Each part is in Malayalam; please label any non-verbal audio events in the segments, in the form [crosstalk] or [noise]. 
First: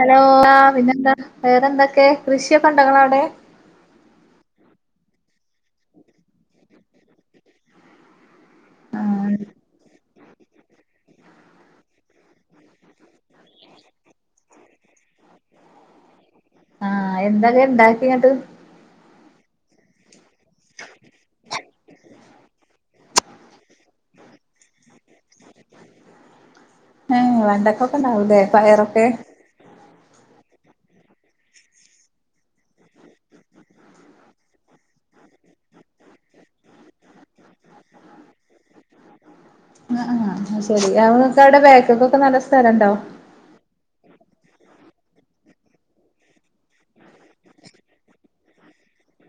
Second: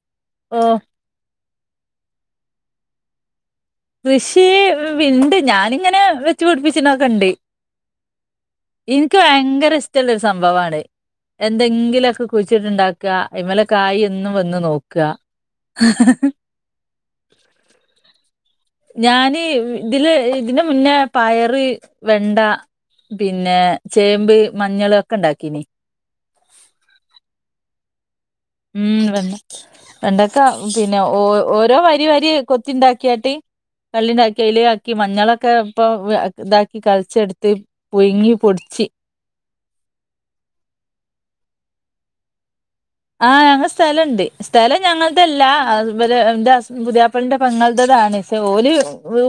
ഹലോ അ ഓ പിന്നെന്താ വേറെന്തൊക്കെ കൃഷിയൊക്കണ്ടോ ങ്ങളവിടെ കൃഷി വി വിണ്ട് ഞാനിങ്ങനെ വെച്ച് പിടിപ്പിച്ചനോക്കണ്ട് എനിക്ക് ഭയങ്കര ഇഷ്ട [unintelligible] സംഭവാണ് എന്തെങ്കിലുമൊക്കെ കുഴിച്ചിട്ടുണ്ട ക്കാ ഇമ്മേലക്കായ് എന്നും വന്ന് നോക്കാ ഹ ഹ ആ എന്തൊക്കെ ഇണ്ടാക്കിങ്ങട്ട് ഞാന് വി ഇതില് ഇതിന് മുന്നേ പയറ്, വെണ്ട പിന്നെ ചേമ്പ് മഞ്ഞൾ ഏഹ് വെണ്ടക്ക- [unintelligible] അതെ പയറൊക്കെ വണ്ടക്ക പിന്നെ ഓ ഓരോ വരി വരി കൊത്തി ഉണ്ടാക്കിയാട്ട് കള്ളി ഉണ്ടാക്കി അതില ആക്കി മഞ്ഞളൊക്കെ ഇപ്പ ഇതാക്കി കളിച്ചെടുത്ത് പുഴുങ്ങി പൊടിച്ച് ആഹ ആ് ശരി എോ സടെ ബാക്ക്ക്ക് ഒക്കെ നല്ല സ്ഥലണ്ടോ ആഹ ഞങ്ങള സ്ഥലണ്ട് സ്ഥലം ഞങ്ങളതല്ല അത് ഇവരെ പുതിയയാപ്പളന്റെ പങ്ങളടേതാണ് പക്ഷെ ഓല്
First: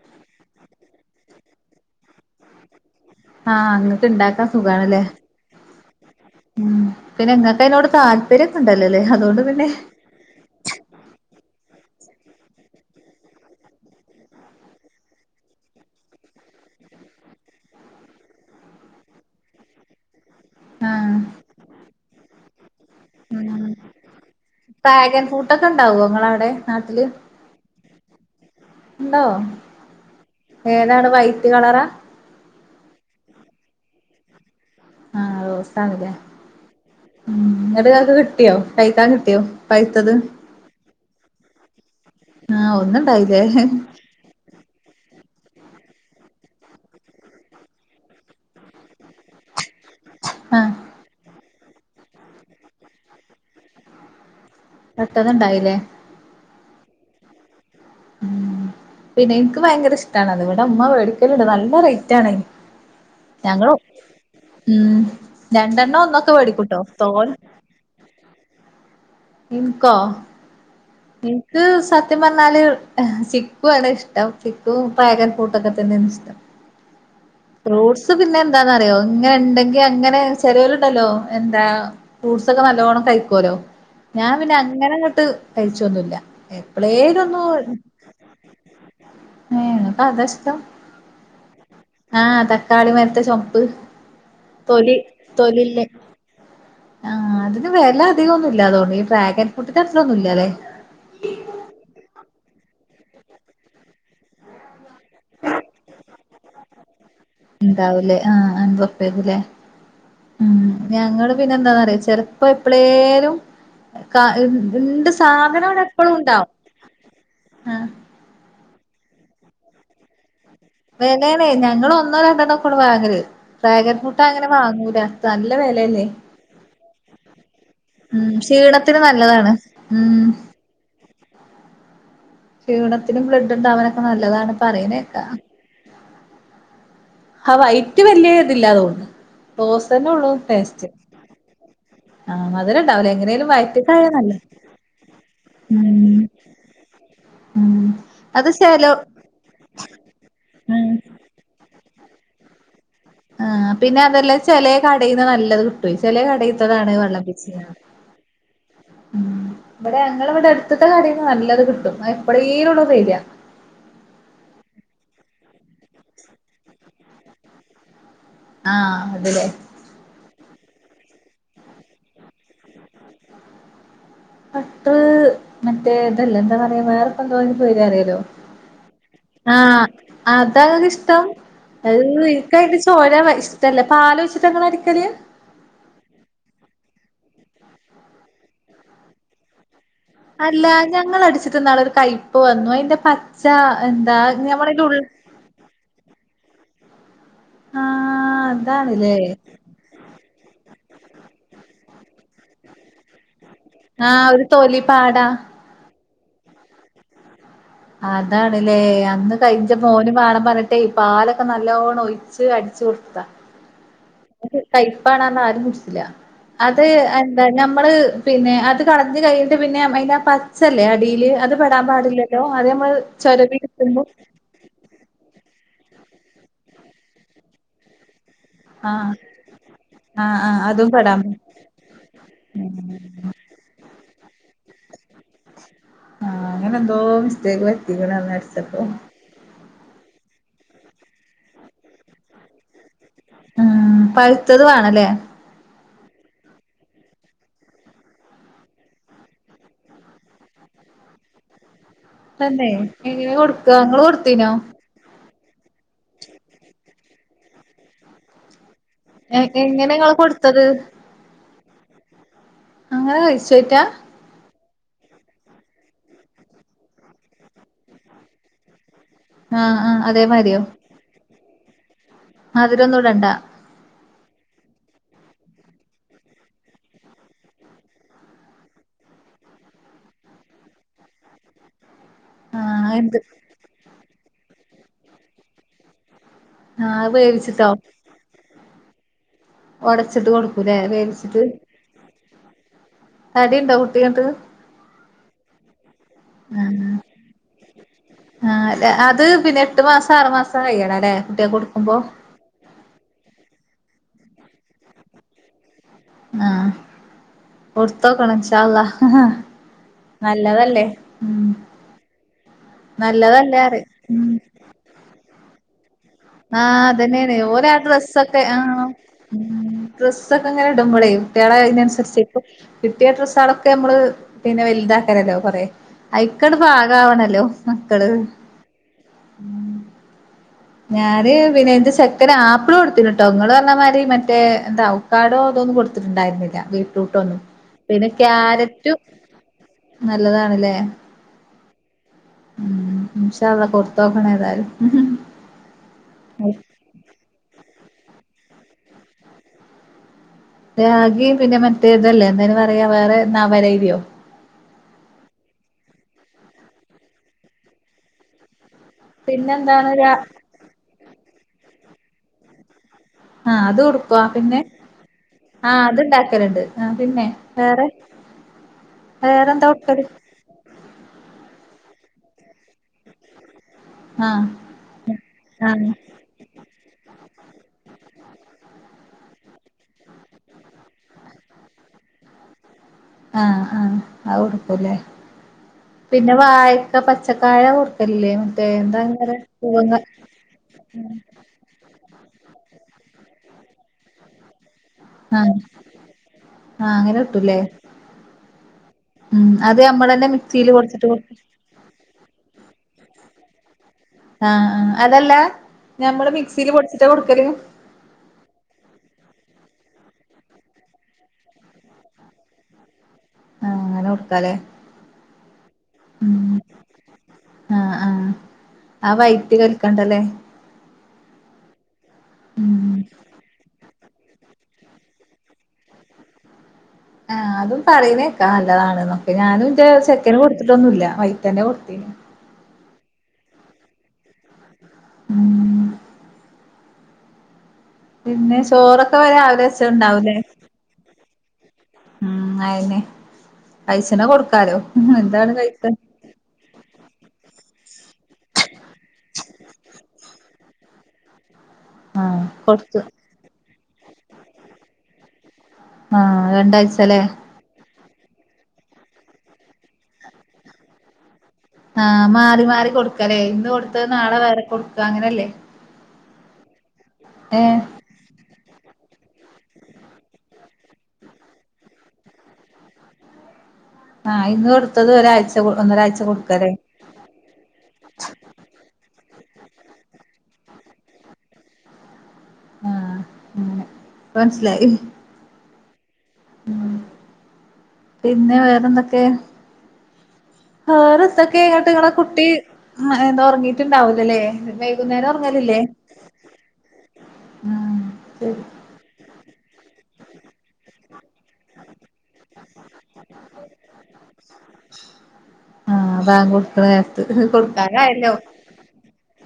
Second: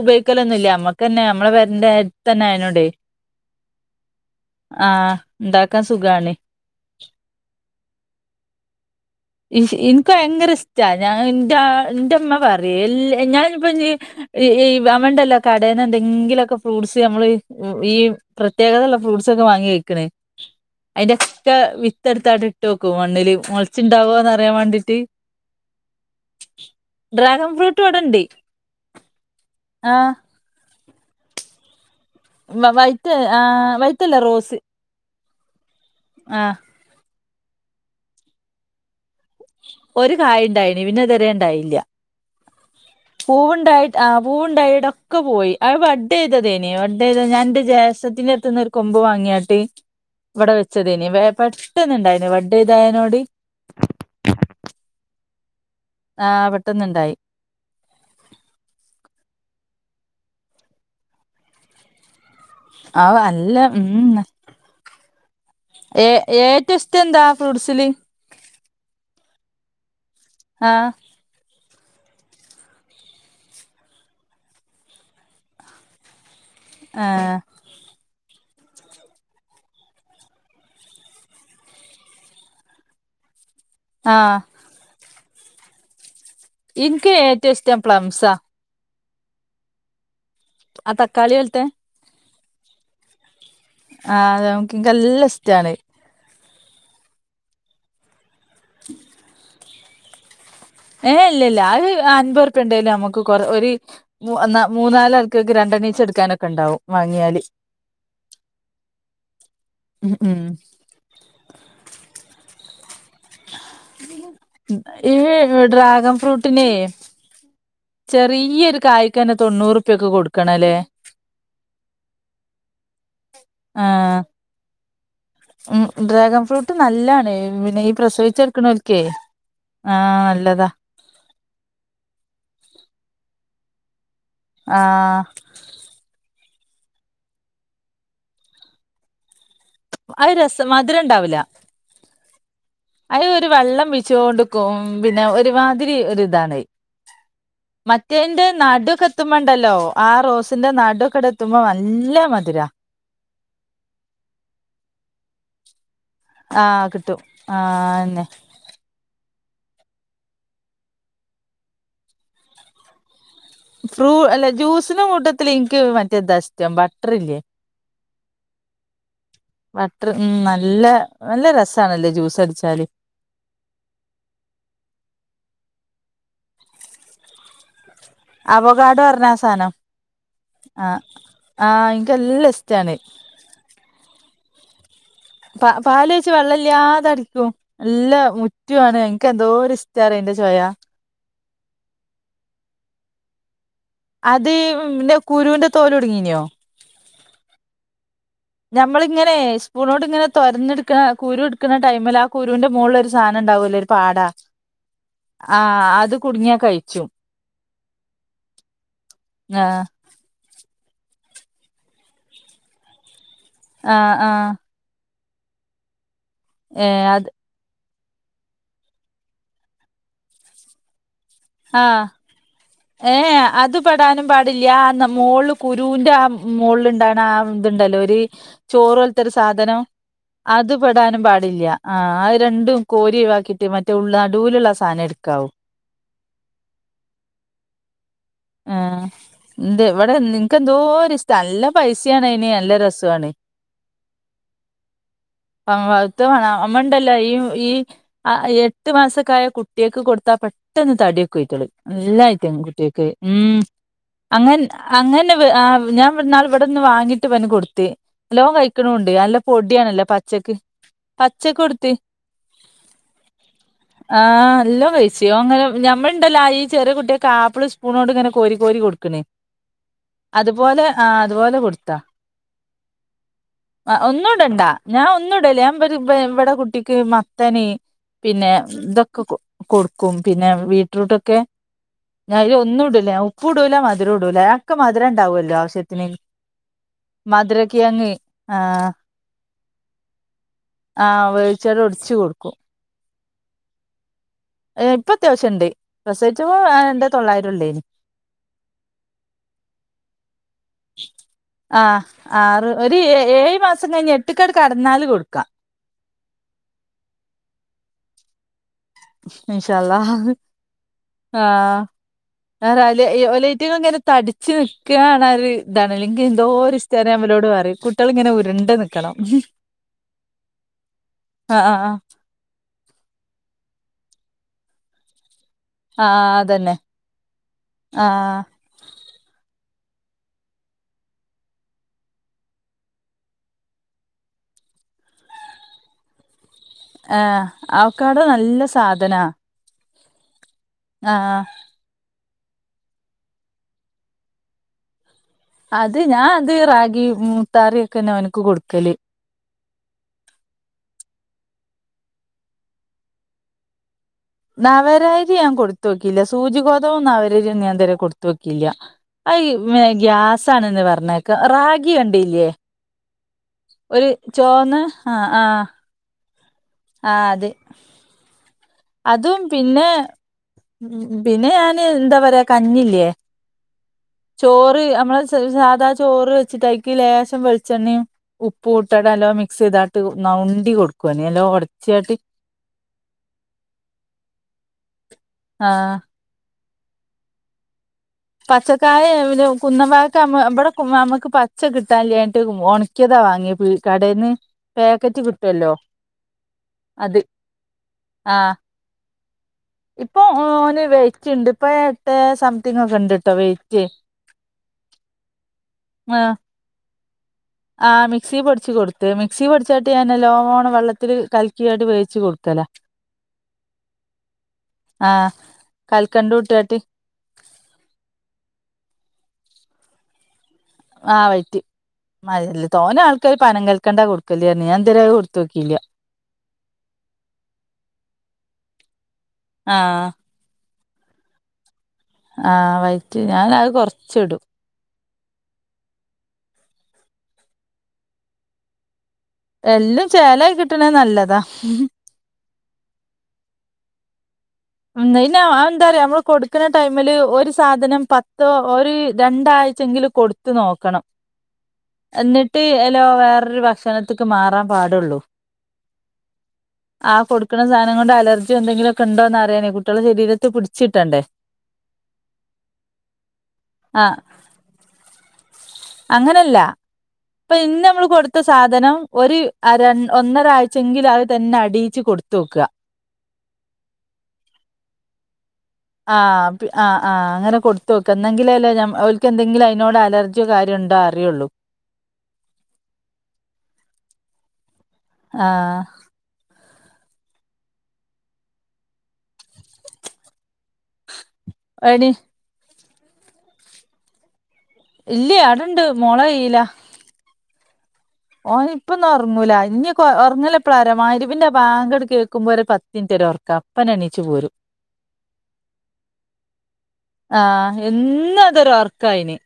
ഉപയോഗിക്കലൊന്നുല്ല നമ്മക്ക് തന്നെ നമ്മളെ പേരന്റെ അടുത്തന്നെ അയിതിനോട ആഹ് അങ്ങക്ക് ഇണ്ടാക്കാൻ സുഖണല്ലേ ആഹ് ഇണ്ടാക്കാൻ സുഖാണ് ഉ പിന്നെ ങ്ങക്ക് അതിനോട് താല്പര്യം ഉണ്ടല്ലേ എനിക്ക് ഭയങ്കര ഇഷ്ട ഞാൻ എന്റെ എന്റെ മ്മ പറയല്ല ഞാനിപ്പ അവമ്മണ്ടല്ലോ കടേന്ന് എന്തെങ്കിലുമൊക്കെ ഫ്രൂട്ട്സ് നമ്മള് ഈ പ്രത്യേകതയുള്ളള്ള ഫ്രൂട്ട്സ് ഒ ക്കെ വാങ്ങി കഴ്ക്ക്ണ് ആ അതിന്റെ ഒക്കെ വിത്ത്ടുത്തായിട്ട് ഇട്ട് വെക്കും മണ്ണില് ഉം മുളച്ചി ഡ്രാഗൻ ഫ്രൂട്ടൊക്കെ ഉണ്ടാവോ ഇങ്ങളവിടെ നാട്ടില് ട്ടു അവടെണ്ട് ണ്ടോ ഏതാണ് വൈറ്റ് കളറാ വ വൈറ്റ് ആ വൈറ്റല്ല റോസ് ആഹ് ട്ടാണ് ലെ ആ ന്നട്ട് ഇങ്ങക്ക് കിട്ടിയോ കഴിക്കാൻ കിട്ടിയോ ഒരു പഴുത്തത് കായണ്ടായിനി പിന്നത ഇത്ണ്ടായില്ല ആഹ് ഒന്നുണ്ടായില്ലേ പൂവുണ്ടായിട്ട് ആ പൂവുണ്ടായിടൊ ഒക്കെ പോയി അയ് വഡെയ്തതേനി വഡെയ്ത ഞാനന്റെ ജേഷ്ടത്തിന്റെടുത്തുന്ന് ഒരു കൊമ്പ് വാങ്ങിയാട്ടി ഇവടെ ആഹ് വെച്ചതേനി [unintelligible] തിന്നുണ്ടായിന വഡേതായനോടി പെട്ടന്നുണ്ടായിലെ [inaudible] ആ പെട്ടന്നുണ്ടായി ഉം പിന്നെ എനിക്ക് ഭയങ്കര ഇഷ്ടാണ് അത്. ഇവടെ അമ്മ വേടിക്കല്ണ്ട് നല്ല റേറ്റാണ് അതിന് ആവ് അല്ല ഉം ഉം രണ്ടെണ്ണം ഏ ഒന്നൊക്കെ ഏറ്റവും മേടിക്കൂട്ടോ ഇഷ്ടെന്താ തോനെ ഫ്രൂസിലെ ഇൻങ്കോ ഇൻക്ക് സത്യംപറഞ്ഞാല് സിക്കു ആണ് ഇഷ്ടം സിക്കും ഡ്രാഗൻ ഫൂട്ടൊക്കെ തന്നാണിഷ്ടം ആ ഫ്രൂട്സ് പിന്നെ എന്താന്നറിയോ ഇങ്ങനെണ്ടെങ്കി അങ്ങനെ ചെലോര്ണ്ടല്ലോ എന്താ ഫ്രൂട്ട്സ് ഒക്കെ നല്ലോണം കഴിക്കുവല്ലോ ആ ഞാൻ പിന്നെ അങ്ങനെ അങ്ങട്ട് കഴിച്ചൊന്നുല്ല ഇൻക്ക് ഏറ്റ ഇഷ്ടം പ്ലംസാ നിനക്ക അതാ ഇഷ് ആ തക്കാളി പോലത്തെ ആ തക്കാളി മരത്തെ ചുവപ്പ് ആ അത് നമ്ക്കിക്കെല്ലാം ഇഷ്ടാണ് തൊലില്ലേ ആ അതിന് വെല അദികൊന്നുല്ലാതോന്നു ഈ ഡ്രാഗൻ [unintelligible] ഏ കൊറേ ഒരി മൂന്നാലാൾക്കക്ക് രണ്ടണ്ണീച്ചടുക്കാനക്കെ ഒണ്ടാവും ഉണ്ടാവലേ ആ ആ ഉം ഉം ഞങ്ങള് പിന്നെന്താന്നറിയോ ചെലപ്പഴ് പ്ലേ സാധനം ഇവിടെ എപ്പളും ഈഡ്രാഗൺ ഉണ്ടാവും ഫ്രൂട്ടിനെ ആ ചെറിയരു കായ്ക്കെനെ തൊണ്ണൂറുപ്യൊക്കെ കൊട് വെലേണേ ഞങ്ങള് ഒന്നോ രണ്ടെണ്ണെ ക്കൊള്ളൂ വാങ്ങല് ഡ്രാഗൻ ആഹ് ഫ്രൂട്ടങ്ങനെ വാങ്ങൂല. നല്ല ഉം വെലല്ലേ ഡ്രാഗൺ ഫ്രൂട്ട് നല്ലാണ് പിന്നെ ഈ ഉം പ്രസവിച്ച ക്ഷീണത്തിന് ട്ക്ക്ണോൽക്കേ നല്ലതാണ് ആ ഉം നല്ലതാ ത്ണ്ടാവണ നല്ലതാണ് പറിണേക്കാ ആഹ് ആ വൈറ്റ് വല്യെ ത് ല്ലാ തോണ് അത് രസം മധ്‌രണ്ടാവുലാ ആ മധുരം ഉണ്ടാവൂല അത് ഒര് എങ്ങനെലും വെള്ളം വയറ്റ്ക്കായ നല്ലത് പീച്ച്യോണ്ട്ക്കും പിന്നെ ഒര്മാതിരി ഉം ഒര്താണത് ഉം മറ്റേന്റെ അത് ചെലോ നടൊക്കെ എത്ത്മ്പണ്ടല്ലോ ആ റോസ്ന്റെ ഉം നാടാെക്കേടെത്ത്മ്പം ന നല്ല മധ്‌രാ ആഹ് പിന്നെർഞ്ഞാല് അത് ചെലേ കടീന്ന് നല്ലത് ക് ട്ട്വേ ചെലേ ആഹ് കടീത്തതാണ് കിട്ടും വള്ളം പിച്ചിനാ ആന്നെ ഉം ബ്ടെ ഞങ്ങളെ ബടെ എട്ത്ത്ത്തെ കടേന്ന് നല്ലത് കിട്ടും അത് എപ്പളേലൊള്ളു പീട്യാ ഫ്രൂ അല്ല ജ്യൂസ് ല് കൂട്ടത്തില് ഇൻക്ക് മറ്റെ താ ഇസ്റ്റം ബട്ട്ർല്ലേ ആഹ് ബട്ട്ർ ഉം നൽ ല്ല നല്ല രസണല്ലത് ജ്യൂസട്ച്ചാല് ബട്ട്ര്‍ മറ്റേ ഇതല്ലെ എന്താ പറയാ വേറെ പ്പെന്തോ അയ്ന് പേര് പറി ലോ അവകാടോ പറഞ്ഞ ആ സാധനം ആഹ് അതാ ങ്ങക്ക് ആഹ് ഇഷ്ടം ആഹ് അയ് എനിക്കെല്ലാം ഇൻക്കയ്ന്റെ ഇഷ്ടാണ് ചാെര വ ഇഷ്ടല്ല പാലാെയ്ച്ച്ട്ടാ ഇങ്ങള് അടി കടിയാ പ പാലൊയ്ച്ച് വെള്ളല്ല്യാതെ അടിക്കും നല്ല മുറ്റ് വാണ് ഇൻക്കെന്തോര് ഇസ് അല്ലാ ഞങ്ങളട്ച്ച് ത്ത് ന്നാള്ളൊര് കയ്പ്പ് വന്നു അയ്ന്റെ പച്ചാ അത് ഈ പിന്നെ കുരുന്റെ തോലുടുങ്ങീനോ ആഹ് അതാണ്ല്ലേ ഞമ്മളിങ്ങനേയ് സ്പൂണോണ്ടിങ്ങനെ തൊരന്നെടുക്കണ കുരു എടുക്കണ ടൈമിലാ കുരുവിന്റെ മോളിലൊരു സാ ധന ഉണ്ടാവുലേ ഒരുപാട ആഹ് ഒരു തൊലി പാട ആഹ് അതു കുടുങ്ങിയാ കയിച്ചു അതാണ്ല്ലേ അന്ന് ആ കഴിഞ്ച മോന് മാണം പറഞ്ഞി ട്ടേ പാലൊക്കെ നല്ലോണ്ണം ഒഴിച്ച് അടിച്ചു കൊടുത്തതാ ആഹ് ആഹ് പ്പാണാ പറഞ്ഞു ആരും കുടിച്ചില്ല അത് എന്താ ഞമ്മള് പിന്നെ അത് കളഞ്ഞു കഴിഞ്ഞിട്ട് പിന്നെ അയിന്റെ ആ പച്ചല്ലേ അടീല് അത് ആ പെടാൻ പാടില്ലല്ലോ അത് നമ്മള് ഏ അത് ചൊരവിയെടുക്കുമ്പോ പെടാനും പാടില്ല മോളും കുരുവിന്റെ ആ മോളിൽ ഇണ്ടാവ്ണ ആ ഇത്ണ്ടല്ലോ ഒരു ചോറ് ആഹ് പോലത്തൊരു സാധനം ആഹ് ആഹ് അത് അതും പെടാൻ പെടാനും പാടില്ല ആ അത് രണ്ടും കോരി ആക്കിട്ട് മറ്റേ ഉള്ളനാട്ട നടുലുള്ള സാധനം എടുക്കാവോ ആ അങ്ങനെ എന്തോ മിസ്റ്റേക്ക് വത്തിക്കണ അടിച്ചപ്പോൾ എന്ത്‌ ഇവിടെ നിനക്ക് എന്തോര് ഇഷ്ട്ട നല്ല പൈസയാണ് അയിന് നല്ല രസം ഉം പഴുത്തത് വേണല്ലേ ഇത്തവണ അമ്മയുണ്ടല്ലോ ഈ ഈ എട്ട് മാസൊക്കെയായ കുട്ടിയക്ക് കൊടുത്താൽ പെട്ടന്ന് തടിയൊക്കേ ആയ്കളേം എല്ലാ ആയിറ്റം തന്നെ കുട്ടികൾക്ക് എങ്ങനെ ഉം കൊടുക്ക ഇങ്ങള് കൊടുത്തീനോ അങ്ങനെ അങ്ങനെ ഞാൻ ഒരു നാൾ ഇവിടെന്ന് വാങ്ങിട്ട് ഇവന് കൊടുത്ത് ഇവൻ കഴിക്കുന്നില്ല നിക്ക്ണ് മൊണ്ട് നല്ല എങ്ങനെ പൊടിയാണല്ലോ ഇങ്ങള് പച്ചക്ക് കൊടുത്തത് പച്ചയ്ക്ക് കൊടുത്ത് അങ്ങനെ കഴിച്ചോറ്റാ നല്ലോ കഴിച്ച് അങ്ങനെ ഞമ്മൾയിണ്ടല്ലോ ഈ ചെറിയ കുട്ടിയൾക് ആപ്പിൾ സ്പൂൺകൊണ്ട് ഇങ്ങനെ കോരി കോരി കൊടുക്കും ക്ക്ന് ആഹ് ആഹ് അതുപോലെ അതുപോലെ കൊടുത്തു ത്ത അതിലൊന്നും ഇടണ്ട ഒന്നുയിടണ്ടാ ഞാൻ ഒന്നുയിടില്ലേ ഞാൻ ഇവിടെ കുട്ടിക്ക് മത്തന് പിന്നെ ഇതൊക്കെ കൊടുക്കും പിന്നെ ബീട്രൂട്ടൊക്കെ ഒന്നും ആഹ് ഇടില്ല എന്ത് ഉപ്പും ഇടൂല്ല മധുരവും ഇടില്ല അതൊക്കെ മധുര ഉണ്ടാവുമല്ലോ ആവശ്യത്തിന് ആ അത്‌ വേവിച്ചിട്ടോ ആ ഒടച്ചിട്ട് കൊടുക്കൂലേ വേവിച്ചിട്ട് വേവിച്ചാണ്ട് ഒടിച്ചു കൊടുക്കും തടിയുണ്ടോ കുട്ടി എന്നിട്ട് ഇപ്പം അത്യാവശ്യം ഉണ്ട് പ്രെസവിച്ചപ്പോ ആഹ് എന്റെ തൊള്ളായിരം ഉള്ളേനും ആഹ് അത് പിന്നെ എട്ട് മാസം ആറു മാസം കഴിയണല്ലേ കുട്ടിയാക്ക് ആ കൊടുക്കുമ്പോ ആറ് ഒരു ഏഴ് മാസം കഴിഞ്ഞിഎട്ടിക്കങ്ങ് കടന്നാല് കൊടുക്കാം ആഹ കൊടുത്തോക്കണം ഇൻഷാ അള്ളാ ഇന്ഷാ അള്ളാ നല്ലതല്ലേ ങാ ഉം നല്ലതല്ലേ ഒലൈറ്റ് അറിം ഇങ്ങനെ തടിച്ച് നിക്കുകാണ് ഇതാണ് അല്ലെങ്കിൽ എന്തോ ആഹ ഒരു ഇഷ്ടമാണ് അതന്നെയ അവലോട് ഓരാ പറയും കുട്ടികൾ ഇങ്ങനെ ഡ്രസ്സൊക്കെ ആ ഉരുണ്ട് നിൽക്കണം ഡ്രസ്സൊക്കെ ഇങ്ങനെ ഇടുമ്പോളേ കുട്ടികളെ ആ ആ അതിനനുസരിച്ച് ഇപ്പ കിട്ടിയ ഡ്രസ്സ്കളൊക്കെ നമ്മള് പിന്നെ വലുതാക്കലല്ലോ കൊറെ ആ ആ അയിക്കട് അതന്നെ പാകായാവണല്ലോ ആ മക്കള് ഞാന് പിന്നെ എന്റെ ചെക്കന് ആപ്പിള് കൊടുത്തിന് ട്ടോ ഇങ്ങള് പറഞ്ഞ മാരി മറ്റേ എന്താ അവക്കാഡോ അതൊന്നുംകൊടുത്തിട്ടുണ്ടായിരുന്നില്ല ആ അവക്കാഡോ നല്ല സാധനാ നല്ലതാണല്ലേ ആ ഉം മാഷാ അല്ലാഹ് കൊട്ത്തോക്കണം ഏതായാലും അത് ഞാൻ അത് റാഗി മുത്താറി ക്കന്നെ അവനക്ക് കൊടുക്കല് റാഗിപിന്നെ മറ്റേ ഇതല്ലേ എന്തായിന് പറയാ വേറെ നവരഅരിയോ നവരരി ഞാൻ കൊടുത്ത് നോക്കീല്ല സൂചി ഗോതമ്പും നവരരിയും ഞാൻ ഇതുവരെ കൊടുത്ത് നോക്കീല്ല അയി പിന്നെന്താണ് രാ ഗ്യാസ് ആണെന്ന് പറഞ്ഞ റാഗി കണ്ടില്ലേ ആഹ് അത് ഒരു കൊടുക്കുവാ പിന്നെ ചോന്ന് ആ ആ ആഹ് അത്ണ്ടാക്ക് ക്കലിണ്ട് ആ പിന്നെ വേറെ അതും വേറെന്താ പിന്നെ കൊടുക്കല് ഉം പിന്നെ ഞാന് എന്താ പറയാ കഞ്ഞില്ലേ ആഹ് ചോറ് നമ്മളെ സാധാ ആഹ് ചോറ് വെച്ചിട്ടയ്ക്കലേഷം പച്ച വെളിച്ചെണ്ണയും ഉപ്പു ഇട്ടിട്ടു നല്ലോണം മിക്സ് ചെയ്താട്ട് നവണ്ടി കൊടുക്കുഞാന് എല്ലോ ഉടച്ചിട്ട് ആഹ് ആഹ് അത് കൊടുക്കൂല്ലേ ആഹ് പിന്നെ വായ ഇ പച്ചക്കായ കൊടു പച്ചക്കായ ഇവിടെ കുന്നമ്പായക്ക നമ്മ ഇവിടെ കു നമ്മക്ക് പച്ച കിട്ടി ട്ടാനില്ലായിട്ട് ഉണക്കിയതാ വാങ്ങിയേ പീ കടേന്ന് പാക്കറ്റ് ആഹ് കിട്ടുമല്ലോ ആഹ് അങ്ങനെ അത് കിട്ടൂല്ലേ ആഹ് ഉം അത് നമ്മൾ ഇപ്പൊ തന്നെ മിക്സിയിൽ ഓന് പൊടിച്ചിട്ട് കൊടു വെയിറ്റ് ഇണ്ട് ഇപ്പൊ എട്ടേ സംതിങ് ഒക്കെ ഇണ്ട് ട്ടോ വെയിറ്റ് ആഹ് ആഹ് അതല്ല ഞമ്മള് ആഹ് മിക്സിയിൽ പൊടിച്ചി ചിറ്റാ കൊടുക്കല് ആഹ് മിക്സിയിൽ പൊടിച്ചു കൊടുത്ത് മിക്സി പൊടിച്ചിട്ട് നല്ലോണം വെള്ളത്തില് കലക്കി അങ്ങട്ട് വേവിച്ച് കൊടുക്കലാ ആഹ് അങ്ങനെ കൊടുക്കാലേ കൽക്കണ്ടും ഇട്ടുആട്ടി ആഹ് ആഹ് ആ വൈറ്റ് കൽക്കണ്ടല്ലേ ആഹ് വൈറ്റ് മൽ തോന ഉം ആൾക്കാർ പനകൽ ക്കണ്ടാ കൊടുക്കല് പറഞ്ഞ് ഞാൻ ഇതുവരെ അത് കൊടുത്തോക്കീല്ല ആഹ് അതും പറയുന്നേക്കാ നല്ലതാണ്നൊ ക്കെ ഞാനൂ എന്റെ ആഹ് ചെക്കന് കൊടു ട്ടൊന്നുല്ല വൈത്തന്നെ കൊടുത്തേന് ആഹ് വൈറ്റ് ഞാനത് കൊറച്ച് ഇടും ഉം പിന്നെ ചോറൊ എല്ലാം ചേലായി കിട്ടണേ നല്ലതാ [unintelligible] ഉം അയെന്നെ പൈസേണ കൊടുക് എന്താ പിന്നെ അതെന്താ അറിയോ നമ്മള് കൊടുക്കുന്ന ടൈമില് ഒരു സാധനം പത്തോ ഒരു രണ്ടാഴ്ചെങ്കിലും കൊടുത്ത് നോക്കണം. ആഹ് എന്നിട്ട് കൊടുത്തു എലോ വേറൊരു ഭക്ഷണത്ത്ക്ക് മാറാൻ പാടൊള്ളൂ. ആ രണ്ടാഴ്ച ലേ നം കൊണ്ട് അലർജി എന്തെങ്കിലു ഒക്കെ ഇണ്ടോന്ന റ്യാനെ കുട്ടിയേളെ ശരീരത്ത് പിടിച്ച് ട്ടണ്ടേ. ആ മാറി മാറി കൊടുക്ക ലേ. ഇന്ന് കൊടുത്തത് ആഹ് നാളെ വേറെ കൊടുക്കാ അങ്ങനല്ലേ. അങ്ങനല്ല. ഇപ്പൊ ഏഹ് ഇന്ന് നമ്മള് കൊടുത്ത സാധനം ഒരു അര ഒന്നര ആഴ്ചെങ്കിലു അത് തന്നെ അടിയിച്ച് കൊടുത്തോക്കാ. ആഹ് ഇന്ന് കൊടുത്തത് ഒരാഴ്ച ഒന്നരാഴ്ച ആഹ് കൊടുക്കലേ ആഹ് ആഹ് അങ്ങനെ കൊടുത്തോക്കാ. ഇന്നെങ്കിലല്ലെ ഞം ഓൽക്ക് എന്തെങ്കിലും അയ് നോട് അലർജിയൊ കാര്യണ്ടോ അറ്യൊള്ളൂ. ആഹ് അങ്ങെനെ. ഇപ്പം മനസിലായി. ആഹ് ഉം പിന്നെ വേറെന്തൊക്കെ? ആ രസക്കെങ്ങട്ട് ഇങ്ങളെ എടി കുട്ടി ഹാ അതൊർങ്ങീട്ടുണ്ടാവൂല ലേ ഇല്ലയ അടുണ്ട് മോളെകൈയ്യില ഉം ശരി ഓന് ഇപ്പൊന്നും ഒറങ്ങൂല ഇനി ഉറങ്ങല്ലെപ്പ്ളാരം മയ്രിബിന്റെ ബാങ്ക് കേക്കുമ്പോ ഒരു പത്തി മിനിറ്റ് ഒർക്കാ അപ്പന എണീച്ചു പോരും ആഹ് ബാങ്ക് കൊടുക്കണ നേരത്ത് ആ കൊടുക്കാനായല്ലോ എന്ന അതൊരു ഒർക്കാ അഇന്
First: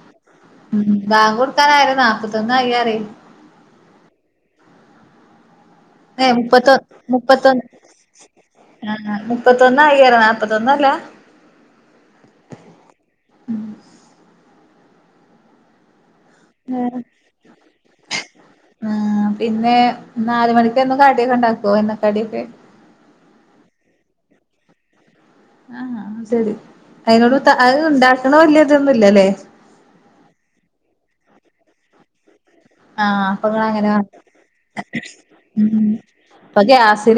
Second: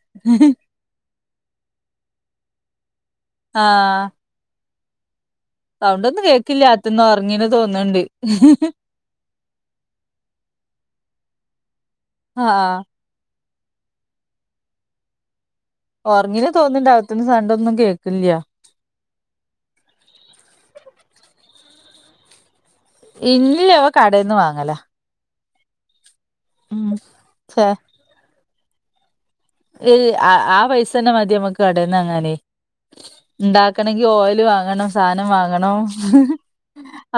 ഉം ബാങ്ക് കൊടുക്കാനായി നാല്പത്തൊന്ന് ആയി പറി ആ ഏ മുപ്പത്ത അകത്തുന്ന് ഉറങ്ങീന്ന് മുപ്പത്തൊന്ന് തോന്ന്ണ്ട് ആ മുപ്പത്തൊന്നായി നാല്പ്പത്തൊന്നല്ല ആഹ് ഉം ഉറങ്ങിന് തോന്നുന്നുണ്ട് അകത്തുന്ന് സണ്ടൊന്നും കേൾക്കില്ല പിന്നെ നാല് മണിക്ക് എന്നും കാട്ടിയൊക്കെ ഉണ്ടാക്ക എണ്ണ കടിയൊക്കെ ഇല്ലില്ല അവ കടേന്ന് വാങ്ങലാ ആഹാ ഹ [unintelligible] അയിനോട് താ അത് ഒണ്ടാക്കണോ ഇലിയൊ തിന്നില്ലല്ലേ ഏഹ് ആ ആ പൈസ തന്നെ മതി നമ്മക്ക് കടന്നങ്ങനെ ആഹ് അപ്പൊ ഇങ്ങള് അങ്ങനെ വാ ഇണ്ടാക്കണെങ്കി ഓയില് വാങ്ങണം സാധനം വാങ്ങണം ഉം ഇപ്പൊ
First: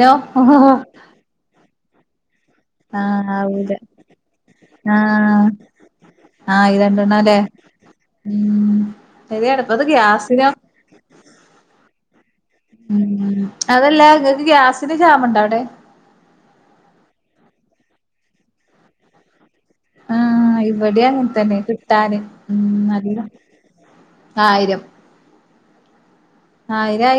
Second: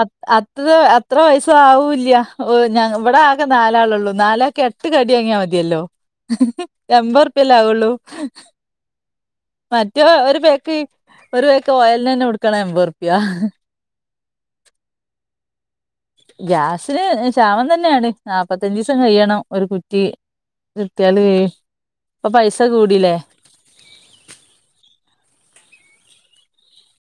അ അത്ര അത്ര പയസ ആവൂല്യ ഓ ഞാ ഇവിടെ ആഹ് ആകെ ആവൂല നാലാളെ ള്ളൂ നാലക്കെ ഏട്ട് കടിയങ്ങിയാ ആഹ് മതിയല്ലോ ആഹ് ഈ അമ്പത് രണ്ടെണ്ണല്ലേ റുപി അല്ലെ ആവൊള്ളു. ഉം ശരിയാണ് ഇപ്പത് മറ്റേ ഒരു ഗ്യാസിനോ പേക്ക് ഒരു പേക്ക് ഓ. ഉം [unintelligible] [unintelligible] അതല്ല ഇങ്ങക്ക് ഗ്യാസിന് ക്ഷാമണ്ടാ അവിടെ? [inaudible] ഗ്യാസിന് ക്ഷാമം തന്നെയാണ് നാല്പ്പത്തഞ്ചീസം കഴിയണം. ഒരു കുറ്റി ആഹ് ഇവിടിം കിട്ടിയാല് അങ്ങന്തന്നെ കിട്ടാന് ഇപ്പൊ ഉം പൈസ കൂടില്ലേ നല്ല ആയിരം ആയിരായ്.